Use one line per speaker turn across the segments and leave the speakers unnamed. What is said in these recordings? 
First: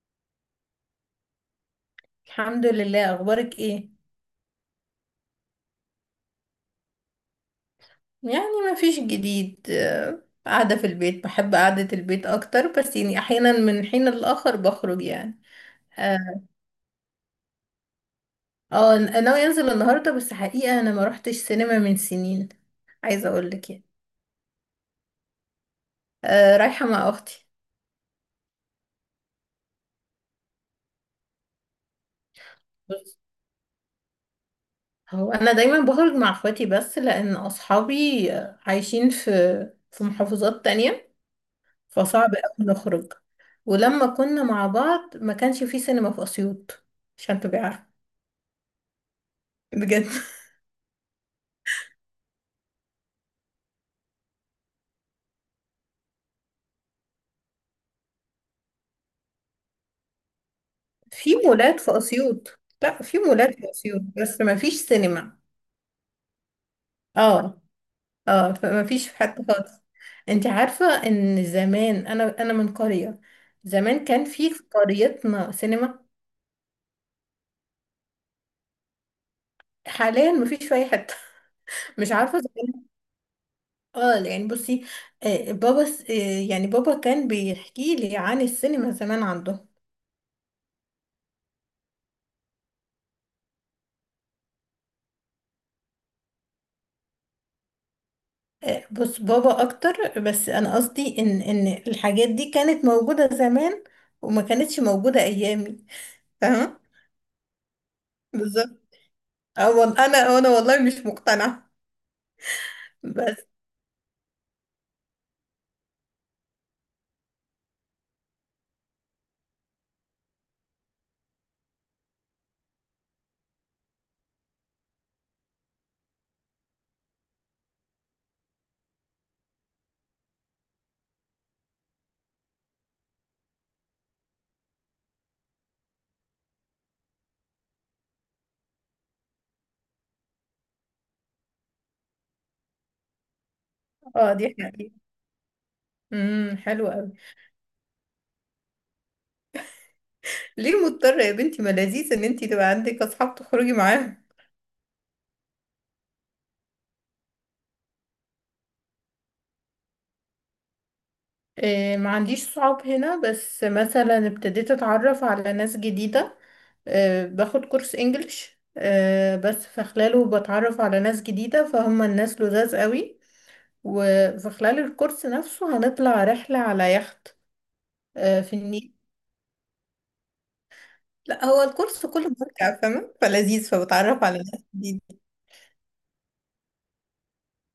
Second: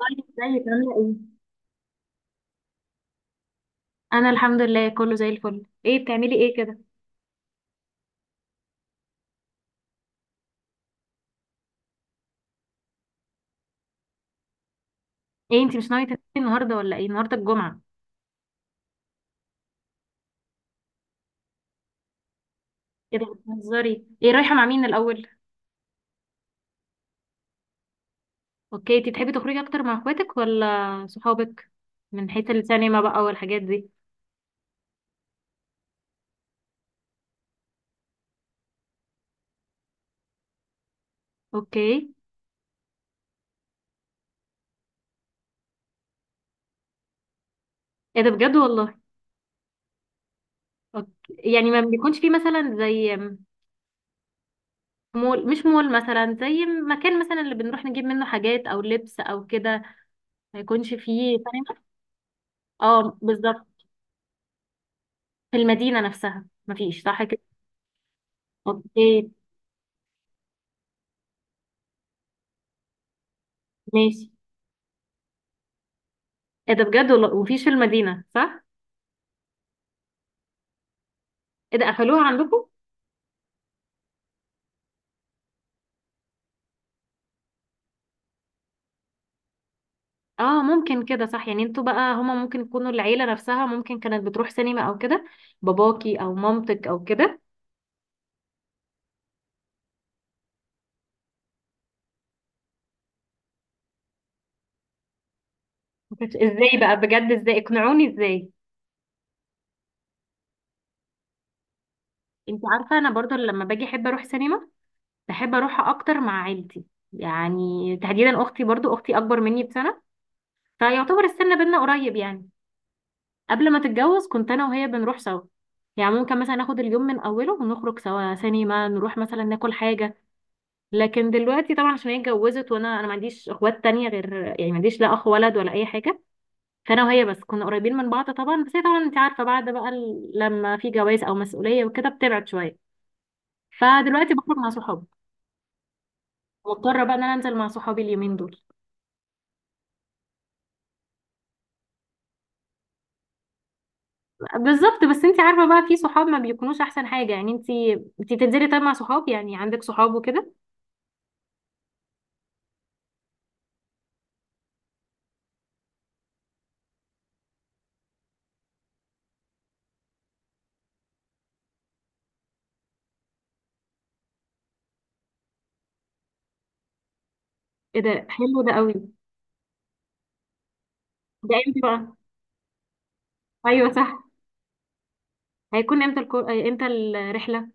طيب، ازيك عاملة ايه؟
الحمد لله. اخبارك ايه؟
أنا الحمد لله كله زي الفل. ايه بتعملي ايه كده؟
يعني ما فيش جديد، قاعده في البيت، بحب قعده البيت اكتر، بس يعني احيانا من حين لآخر بخرج يعني.
ايه انتي مش ناوية تنزلي
اه.
النهاردة ولا ايه؟ النهاردة الجمعة.
ناوي انزل النهارده، بس حقيقه انا ما روحتش سينما من سنين.
ايه ده
عايزه اقول لك يعني.
بتهزري؟ ايه، رايحة مع مين الأول؟
رايحه مع اختي.
اوكي، انتي تحبي تخرجي أكتر مع اخواتك ولا صحابك؟ من حيث السينما
بس
بقى والحاجات دي.
هو انا دايما بخرج مع اخواتي، بس لان اصحابي عايشين في محافظات تانية.
اوكي.
فصعب قوي نخرج. ولما كنا مع بعض ما كانش في سينما في اسيوط. عشان تبقى عارفه.
ايه ده بجد والله.
بجد.
أوكي. يعني ما بيكونش فيه مثلا زي مول، مش مول مثلا زي مكان مثلا اللي بنروح نجيب منه حاجات أو لبس أو كده، ما يكونش
في
فيه
مولات
سينما.
في أسيوط. لا،
اه
في مولات
بالظبط.
في أسيوط بس ما فيش سينما.
في المدينة نفسها مفيش صح كده.
اه. اه، فما فيش
اوكي
حتى خالص. انت عارفة ان زمان انا من قرية. زمان كان
ماشي.
في قريتنا سينما.
ايه ده بجد والله، وفي في المدينة صح؟
حاليا ما فيش في اي حتة.
ايه ده
مش
قفلوها
عارفة
عندكم؟
زمان. اه، يعني بصي. آه، بابا س- آه، يعني بابا كان بيحكي لي عن السينما زمان عنده.
اه ممكن كده صح. يعني انتوا بقى هما ممكن يكونوا العيلة نفسها ممكن كانت بتروح سينما او كده، باباكي او مامتك او كده.
بص، بابا اكتر، بس انا قصدي ان الحاجات دي كانت موجودة زمان. وما كانتش موجودة ايامي.
ما كانتش- ازاي
فاهمة.
بقى بجد، ازاي اقنعوني ازاي.
بالظبط. اه، انا والله مش مقتنعه.
انت عارفة انا برضو
بس.
لما باجي احب اروح سينما. بحب اروحها اكتر مع عيلتي، يعني تحديدا اختي. برضو اختي اكبر مني بسنة، فيعتبر السن بينا قريب يعني. قبل ما تتجوز كنت انا وهي بنروح سوا، يعني ممكن مثلا ناخد اليوم من اوله ونخرج سوا سينما، نروح مثلا ناكل حاجة. لكن دلوقتي طبعا عشان هي اتجوزت، وانا ما عنديش اخوات تانية غير، يعني ما عنديش لا اخ ولد ولا اي حاجه. فانا وهي بس كنا قريبين من بعض طبعا، بس هي طبعا انت عارفه بعد بقى لما في جواز او مسؤوليه وكده بتبعد شويه.
اه،
فدلوقتي
دي
بخرج مع
حقيقة.
صحابي،
حلو
مضطره
قوي.
بقى ان انا انزل مع صحابي اليومين دول.
ليه مضطرة يا بنتي؟ ما لذيذ ان انتي تبقى عندك اصحاب تخرجي معاهم.
بالظبط، بس انت عارفه بقى في صحاب ما بيكونوش احسن حاجه. يعني انت بتنزلي طيب مع صحاب، يعني عندك صحاب وكده؟
إيه، ما عنديش صحاب هنا، بس مثلا ابتديت اتعرف على ناس جديدة. إيه، باخد كورس انجليش. إيه، بس في خلاله بتعرف على ناس جديدة، فهم الناس لذاذ قوي. وفي خلال الكورس نفسه هنطلع رحلة على يخت.
ايه ده
إيه، في
حلو ده
النيل.
قوي.
لا،
ده
هو
امتى
الكورس
بقى؟
كله مراجعة، فاهمة، فلذيذ،
ايوه صح،
فبتعرف على ناس جديدة.
هيكون امتى امتى الرحله؟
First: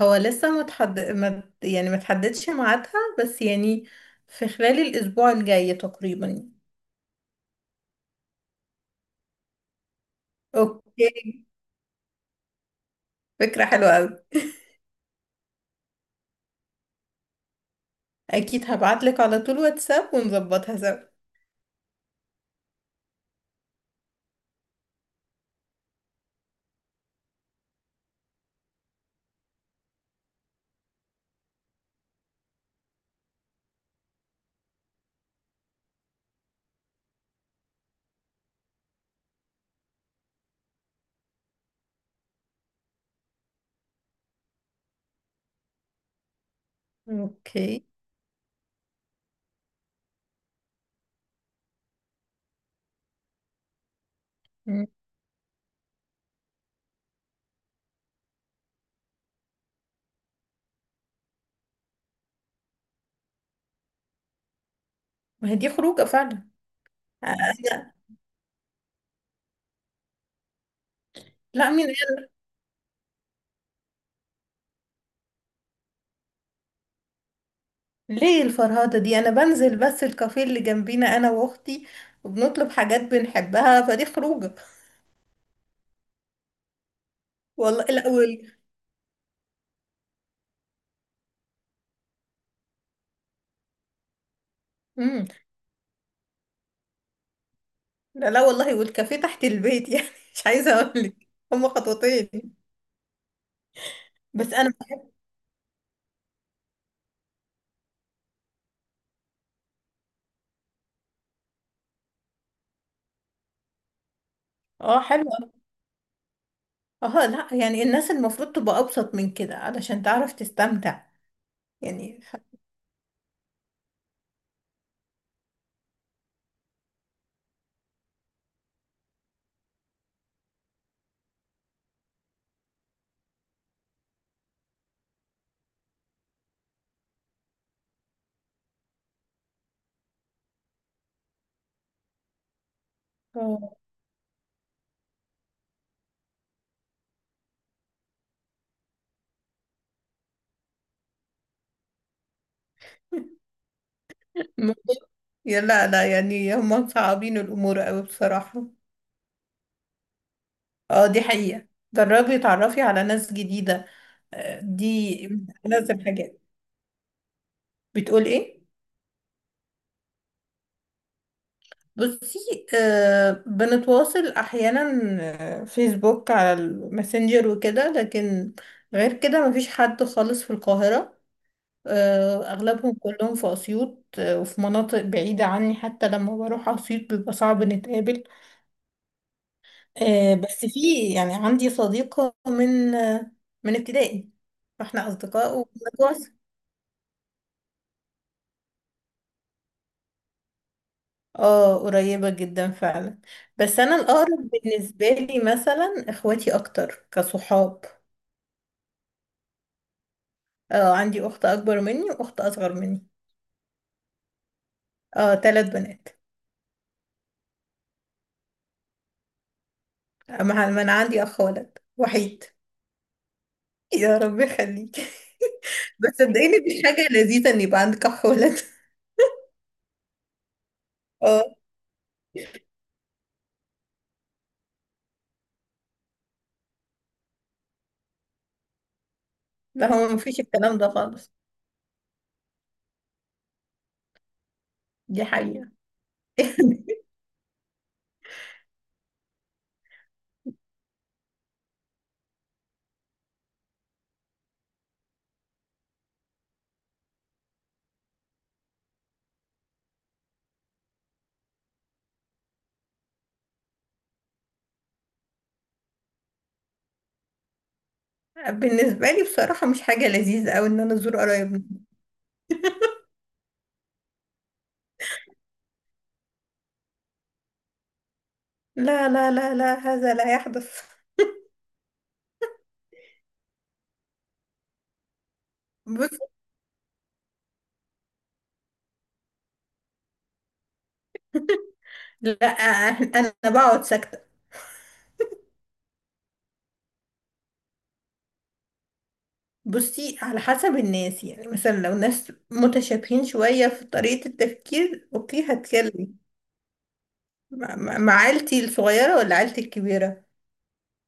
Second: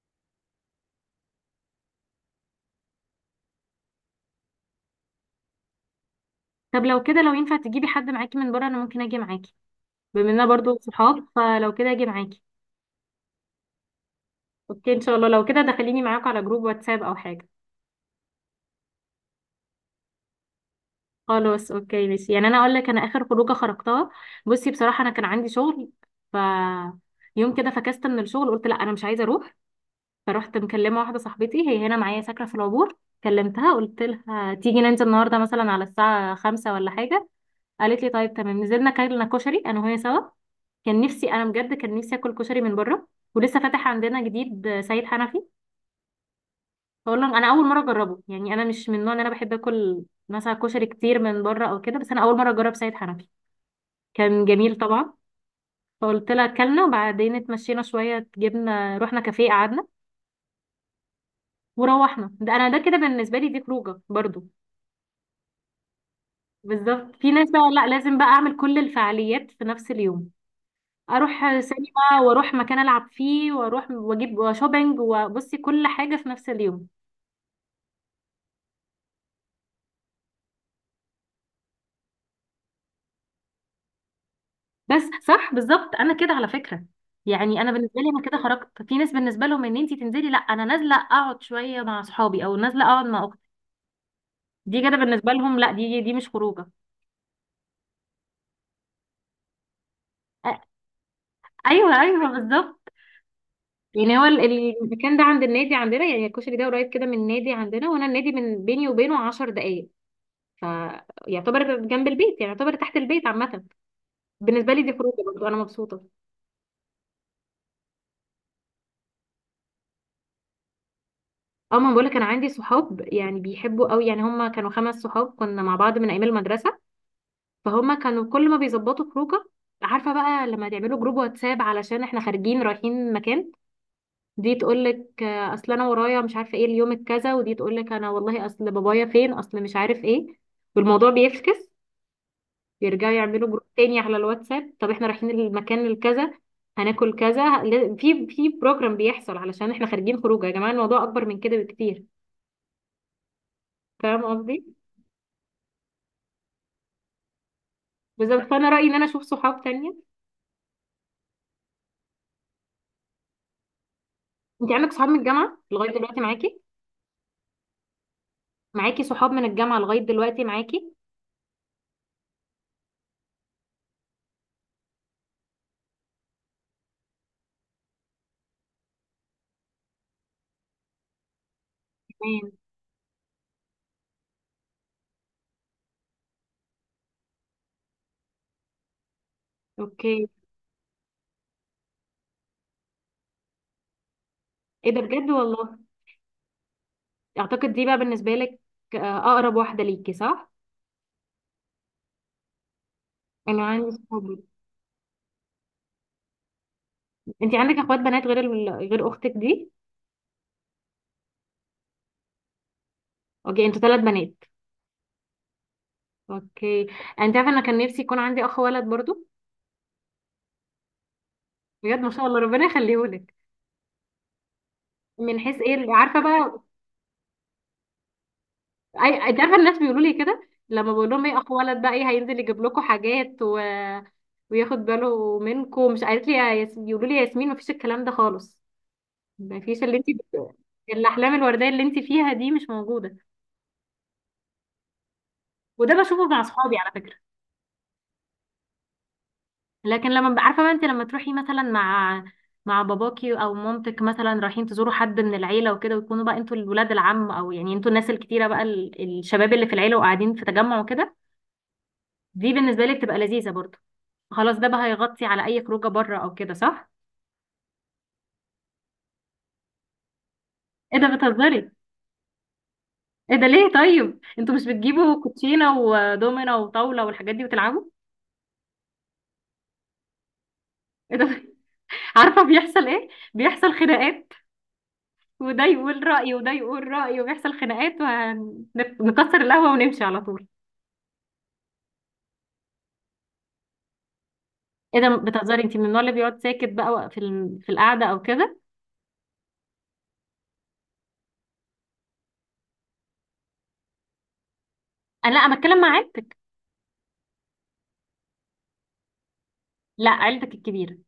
هو لسه ما يعني ما تحددش ميعادها. بس يعني. في خلال الأسبوع الجاي تقريبا.
طب لو كده لو ينفع تجيبي حد معاكي من بره انا ممكن اجي معاكي، بما اننا برضو صحاب
اوكي.
فلو كده اجي معاكي.
فكرة حلوة أوي.
اوكي، ان شاء الله لو كده دخليني معاك على جروب واتساب او حاجه.
أكيد هبعتلك على طول واتساب ونظبطها سوا.
خلاص اوكي ماشي. يعني انا اقول لك انا اخر خروجه خرجتها، بصي بصراحه انا كان عندي شغل، ف يوم كده فكست من الشغل، قلت لا انا مش عايزه اروح. فروحت مكلمه واحده صاحبتي، هي هنا معايا ساكنه في العبور. كلمتها قلت لها تيجي ننزل النهارده مثلا على الساعه 5 ولا حاجه. قالت لي طيب تمام. نزلنا كلنا كشري انا وهي سوا. كان نفسي انا بجد، كان نفسي اكل كشري من بره. ولسه فاتح عندنا جديد سيد حنفي، بقول لهم انا اول مره
اوكي.
اجربه. يعني انا مش من النوع ان انا بحب اكل مثلا كشري كتير من بره او كده، بس انا اول مره اجرب سيد حنفي. كان جميل
مم.
طبعا. فقلت لها اكلنا، وبعدين اتمشينا شويه، جبنا رحنا كافيه قعدنا وروحنا. ده انا ده كده بالنسبه لي دي خروجه برضو.
ما هي دي خروجة فعلا.
بالظبط. في ناس بقى لا
أنا...
لازم بقى اعمل كل الفعاليات في نفس اليوم، اروح
لا، مين؟
سينما واروح مكان العب فيه واروح واجيب شوبينج، وبصي كل حاجه في نفس اليوم.
ليه الفرهدة دي؟ أنا بنزل بس الكافيه اللي جنبينا، أنا وأختي. وبنطلب حاجات بنحبها، فدي خروجة.
بس صح بالظبط. انا كده على فكره، يعني انا
والله
بالنسبه لي انا كده
الأول.
خرجت. في ناس بالنسبه لهم ان انت تنزلي لا، انا نازله اقعد شويه مع اصحابي او نازله اقعد مع اختي، دي كده بالنسبه لهم لا، دي مش خروجه.
لا لا والله، والكافيه تحت البيت يعني. مش
أ-
عايزه اقول لك. هم
ايوه ايوه
خطوتين.
بالظبط. يعني هو
بس انا.
المكان ده عند النادي عندنا، يعني الكشري ده قريب كده من النادي عندنا، وانا النادي من بيني وبينه 10 دقائق، فيعتبر جنب البيت، يعني يعتبر تحت البيت عامه. بالنسبه لي دي
اه،
خروجه برضه،
حلو.
انا مبسوطه.
اه لا، يعني الناس المفروض تبقى ابسط من كده علشان تعرف تستمتع.
اه ما بقولك،
يعني.
انا عندي صحاب يعني بيحبوا قوي، يعني هم كانوا خمس صحاب كنا مع بعض من ايام المدرسه. فهما كانوا كل ما بيظبطوا خروجه، عارفه بقى لما تعملوا جروب واتساب علشان احنا خارجين رايحين مكان، دي تقول لك اصل انا ورايا مش عارفه ايه اليوم الكذا، ودي تقول لك انا والله اصل بابايا فين اصل مش عارف ايه، والموضوع بيفكس. بيرجعوا يعملوا جروب
اه.
تاني على الواتساب، طب احنا رايحين المكان الكذا هناكل كذا في بروجرام بيحصل علشان احنا خارجين خروجه. يا جماعه الموضوع اكبر من كده بكتير، فاهم قصدي؟
الموضوع- يا لا لا، يعني هم مصعبين الامور قوي
بالظبط،
بصراحه.
فانا رايي ان انا اشوف صحاب تانية.
اه، دي حقيقه. جربي تعرفي على ناس جديده.
انت عندك صحاب
دي
من الجامعه لغايه
ناس
دلوقتي
الحاجات،
معاكي؟
بتقول ايه؟
معاكي صحاب من الجامعة لغاية دلوقتي معاكي.
بصي. آه، بنتواصل احيانا. فيسبوك على الماسنجر وكده، لكن غير كده مفيش حد خالص في القاهرة. آه،
تمام.
اغلبهم كلهم في اسيوط، وفي مناطق بعيدة عني. حتى لما بروح اسيوط بيبقى صعب نتقابل.
اوكي.
آه، بس في، يعني عندي صديقة من من ابتدائي.
ايه ده
فاحنا
بجد
اصدقاء
والله.
وبنتواصل.
اعتقد دي بقى بالنسبة لك اقرب واحدة ليكي صح.
اه، قريبة جدا فعلا.
انا
بس
عندي
انا
صحاب.
الاقرب بالنسبة لي مثلا اخواتي اكتر
انت عندك
كصحاب.
اخوات بنات غير اختك دي؟
اه، عندي اخت اكبر مني واخت اصغر مني.
اوكي، انتوا ثلاث بنات.
اه، ثلاث بنات.
اوكي، انت عارفة انا كان نفسي يكون عندي اخ ولد برضو.
اما ما انا عندي اخ ولد
بجد ما شاء الله
وحيد.
ربنا يخليهولك.
يا رب يخليك.
من حيث ايه
بس
عارفة
صدقيني
بقى؟
دي حاجة لذيذة ان يبقى عندك اخ ولد.
اي، انت عارفة الناس بيقولوا لي كده، لما بقول لهم ايه
اه
اخ ولد بقى، ايه هينزل يجيب لكم حاجات و... وياخد باله منكم، مش قالت لي يقولوا لي يا ياسمين مفيش الكلام ده خالص، مفيش
لا،
اللي انت
هو مفيش
بت...
الكلام ده خالص.
الاحلام الورديه اللي انت فيها دي مش موجوده.
دي حقيقة.
وده بشوفه مع اصحابي على فكره. لكن عارفه بقى انت لما تروحي مثلا مع باباكي او مامتك مثلا رايحين تزوروا حد من العيله وكده، ويكونوا بقى انتوا الولاد العم، او يعني انتوا الناس الكتيره بقى الشباب اللي في العيله وقاعدين في تجمع وكده، دي بالنسبه لي بتبقى لذيذه برضه. خلاص ده بقى هيغطي على اي خروجه بره او كده صح.
بالنسبة لي بصراحة مش حاجة لذيذة أوي إن أنا
ايه ده
أزور قرايبنا.
بتهزري. ايه ده ليه؟ طيب انتوا مش بتجيبوا كوتشينه ودومينه وطاوله والحاجات دي وتلعبوا؟
لا لا لا لا، هذا لا يحدث.
ايه ده. عارفة بيحصل ايه؟ بيحصل خناقات، وده يقول
بص.
رأيه وده يقول رأيه وبيحصل خناقات، ونكسر القهوة ونمشي على طول.
لا، أنا بقعد ساكتة.
ايه ده بتهزري. انت من النوع اللي بيقعد ساكت بقى في في القعدة او كده؟
بصي، على حسب الناس، يعني مثلا لو ناس متشابهين شوية في طريقة التفكير
انا لا،
اوكي
انا بتكلم مع
هتكلم.
عيلتك.
مع عيلتي الصغيرة ولا عيلتي
لا
الكبيرة؟
عيلتك الكبيرة،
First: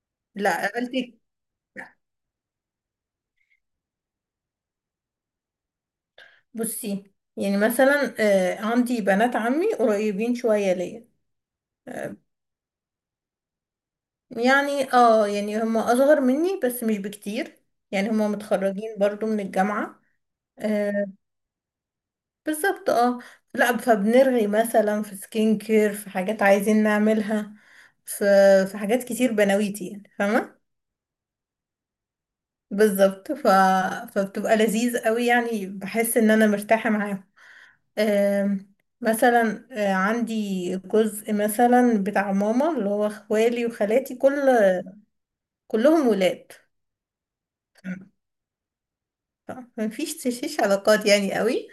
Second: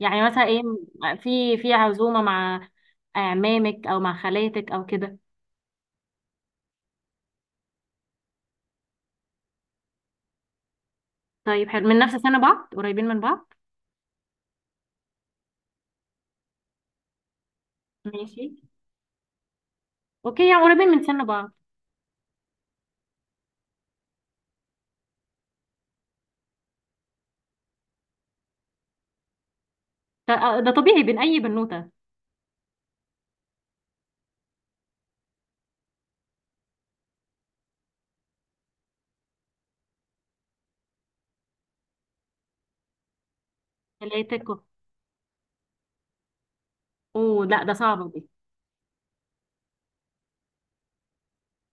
يعني مثلا
لا،
ايه،
عيلتي.
في عزومة مع اعمامك او مع خالاتك او كده؟
بصي، يعني مثلا عندي بنات عمي قريبين شوية ليا.
طيب حلو، من نفس
آه.
سن بعض قريبين من بعض.
يعني، اه، يعني هم اصغر مني بس مش بكتير. يعني هم
ماشي.
متخرجين برضو من الجامعة.
اوكي يعني قريبين من
آه.
سن بعض.
بالظبط، اه. لا، فبنرغي مثلا في سكين كير، في حاجات عايزين نعملها. في في حاجات كتير بنويتي، يعني فاهمة.
ده طبيعي بين اي بنوتة.
بالظبط. فبتبقى لذيذ قوي، يعني بحس ان انا مرتاحة معاهم. آم، مثلا، عندي جزء مثلا بتاع ماما اللي هو اخوالي وخالاتي، كل
خالاتك و-
كلهم ولاد.
اوه لا ده صعب.
ف- مفيش تشيش علاقات يعني قوي.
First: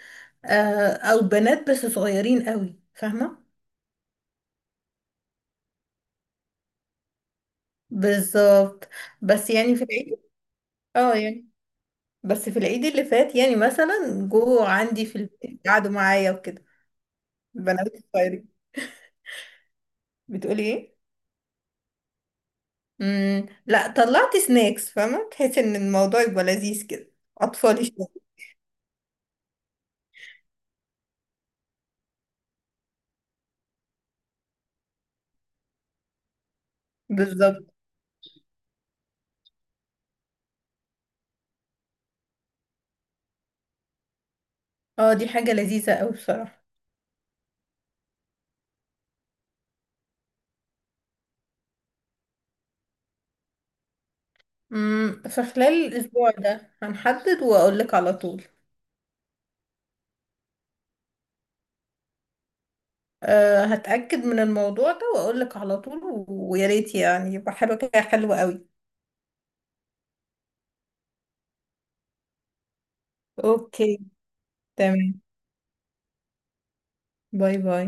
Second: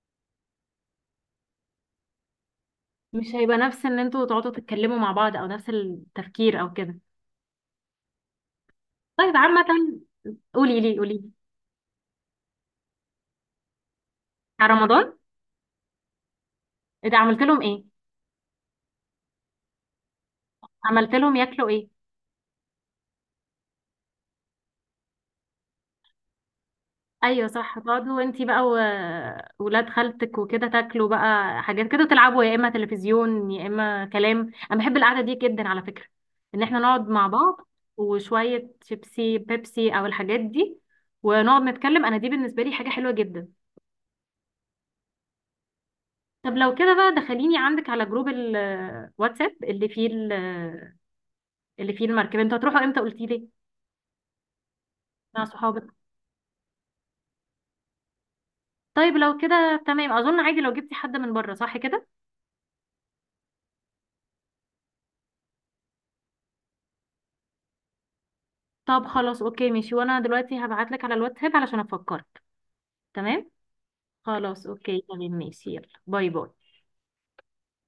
او بنات بس صغيرين قوي،
مش
فاهمة.
هيبقى نفس ان انتوا تقعدوا تتكلموا مع بعض او نفس التفكير او كده.
بالظبط.
طيب
بس
عامة،
يعني في العيد.
قولي لي قولي
اه،
لي.
يعني بس في العيد اللي فات يعني، مثلا جو
بتاع
عندي في
رمضان.
البيت قعدوا معايا وكده.
إيه ده عملت لهم ايه؟
البنات الصغيرين. بتقولي ايه؟
عملت لهم ياكلوا ايه؟
لا، طلعت سناكس، فاهمه، تحس ان الموضوع يبقى لذيذ كده.
ايوه صح
اطفالي
تقعدوا
شويه.
انتي بقى وولاد خالتك وكده تاكلوا بقى حاجات كده، تلعبوا يا اما تلفزيون يا اما كلام. انا بحب القعدة دي جدا على فكرة، ان احنا نقعد مع
بالظبط.
بعض وشوية شيبسي بيبسي او الحاجات دي ونقعد نتكلم. انا دي بالنسبة لي حاجة حلوة جدا.
اه، دي حاجه لذيذه قوي
طب
بصراحه.
لو كده بقى دخليني عندك على جروب الواتساب اللي فيه اللي فيه المركبة. انتوا هتروحوا امتى قلتي لي؟ مع
فخلال
صحابك.
الاسبوع ده هنحدد واقول لك على طول.
طيب لو كده تمام، اظن عادي لو جبتي حد من بره صح كده.
أه، هتأكد من الموضوع ده واقول لك على طول ويا ريت يعني يبقى حاجه كده حلوه قوي.
طب خلاص اوكي ماشي، وانا دلوقتي هبعت لك على الواتساب علشان افكرك. تمام.
اوكي،
خلاص اوكي
تمام،
تمام ماشي، يلا باي باي.
باي باي.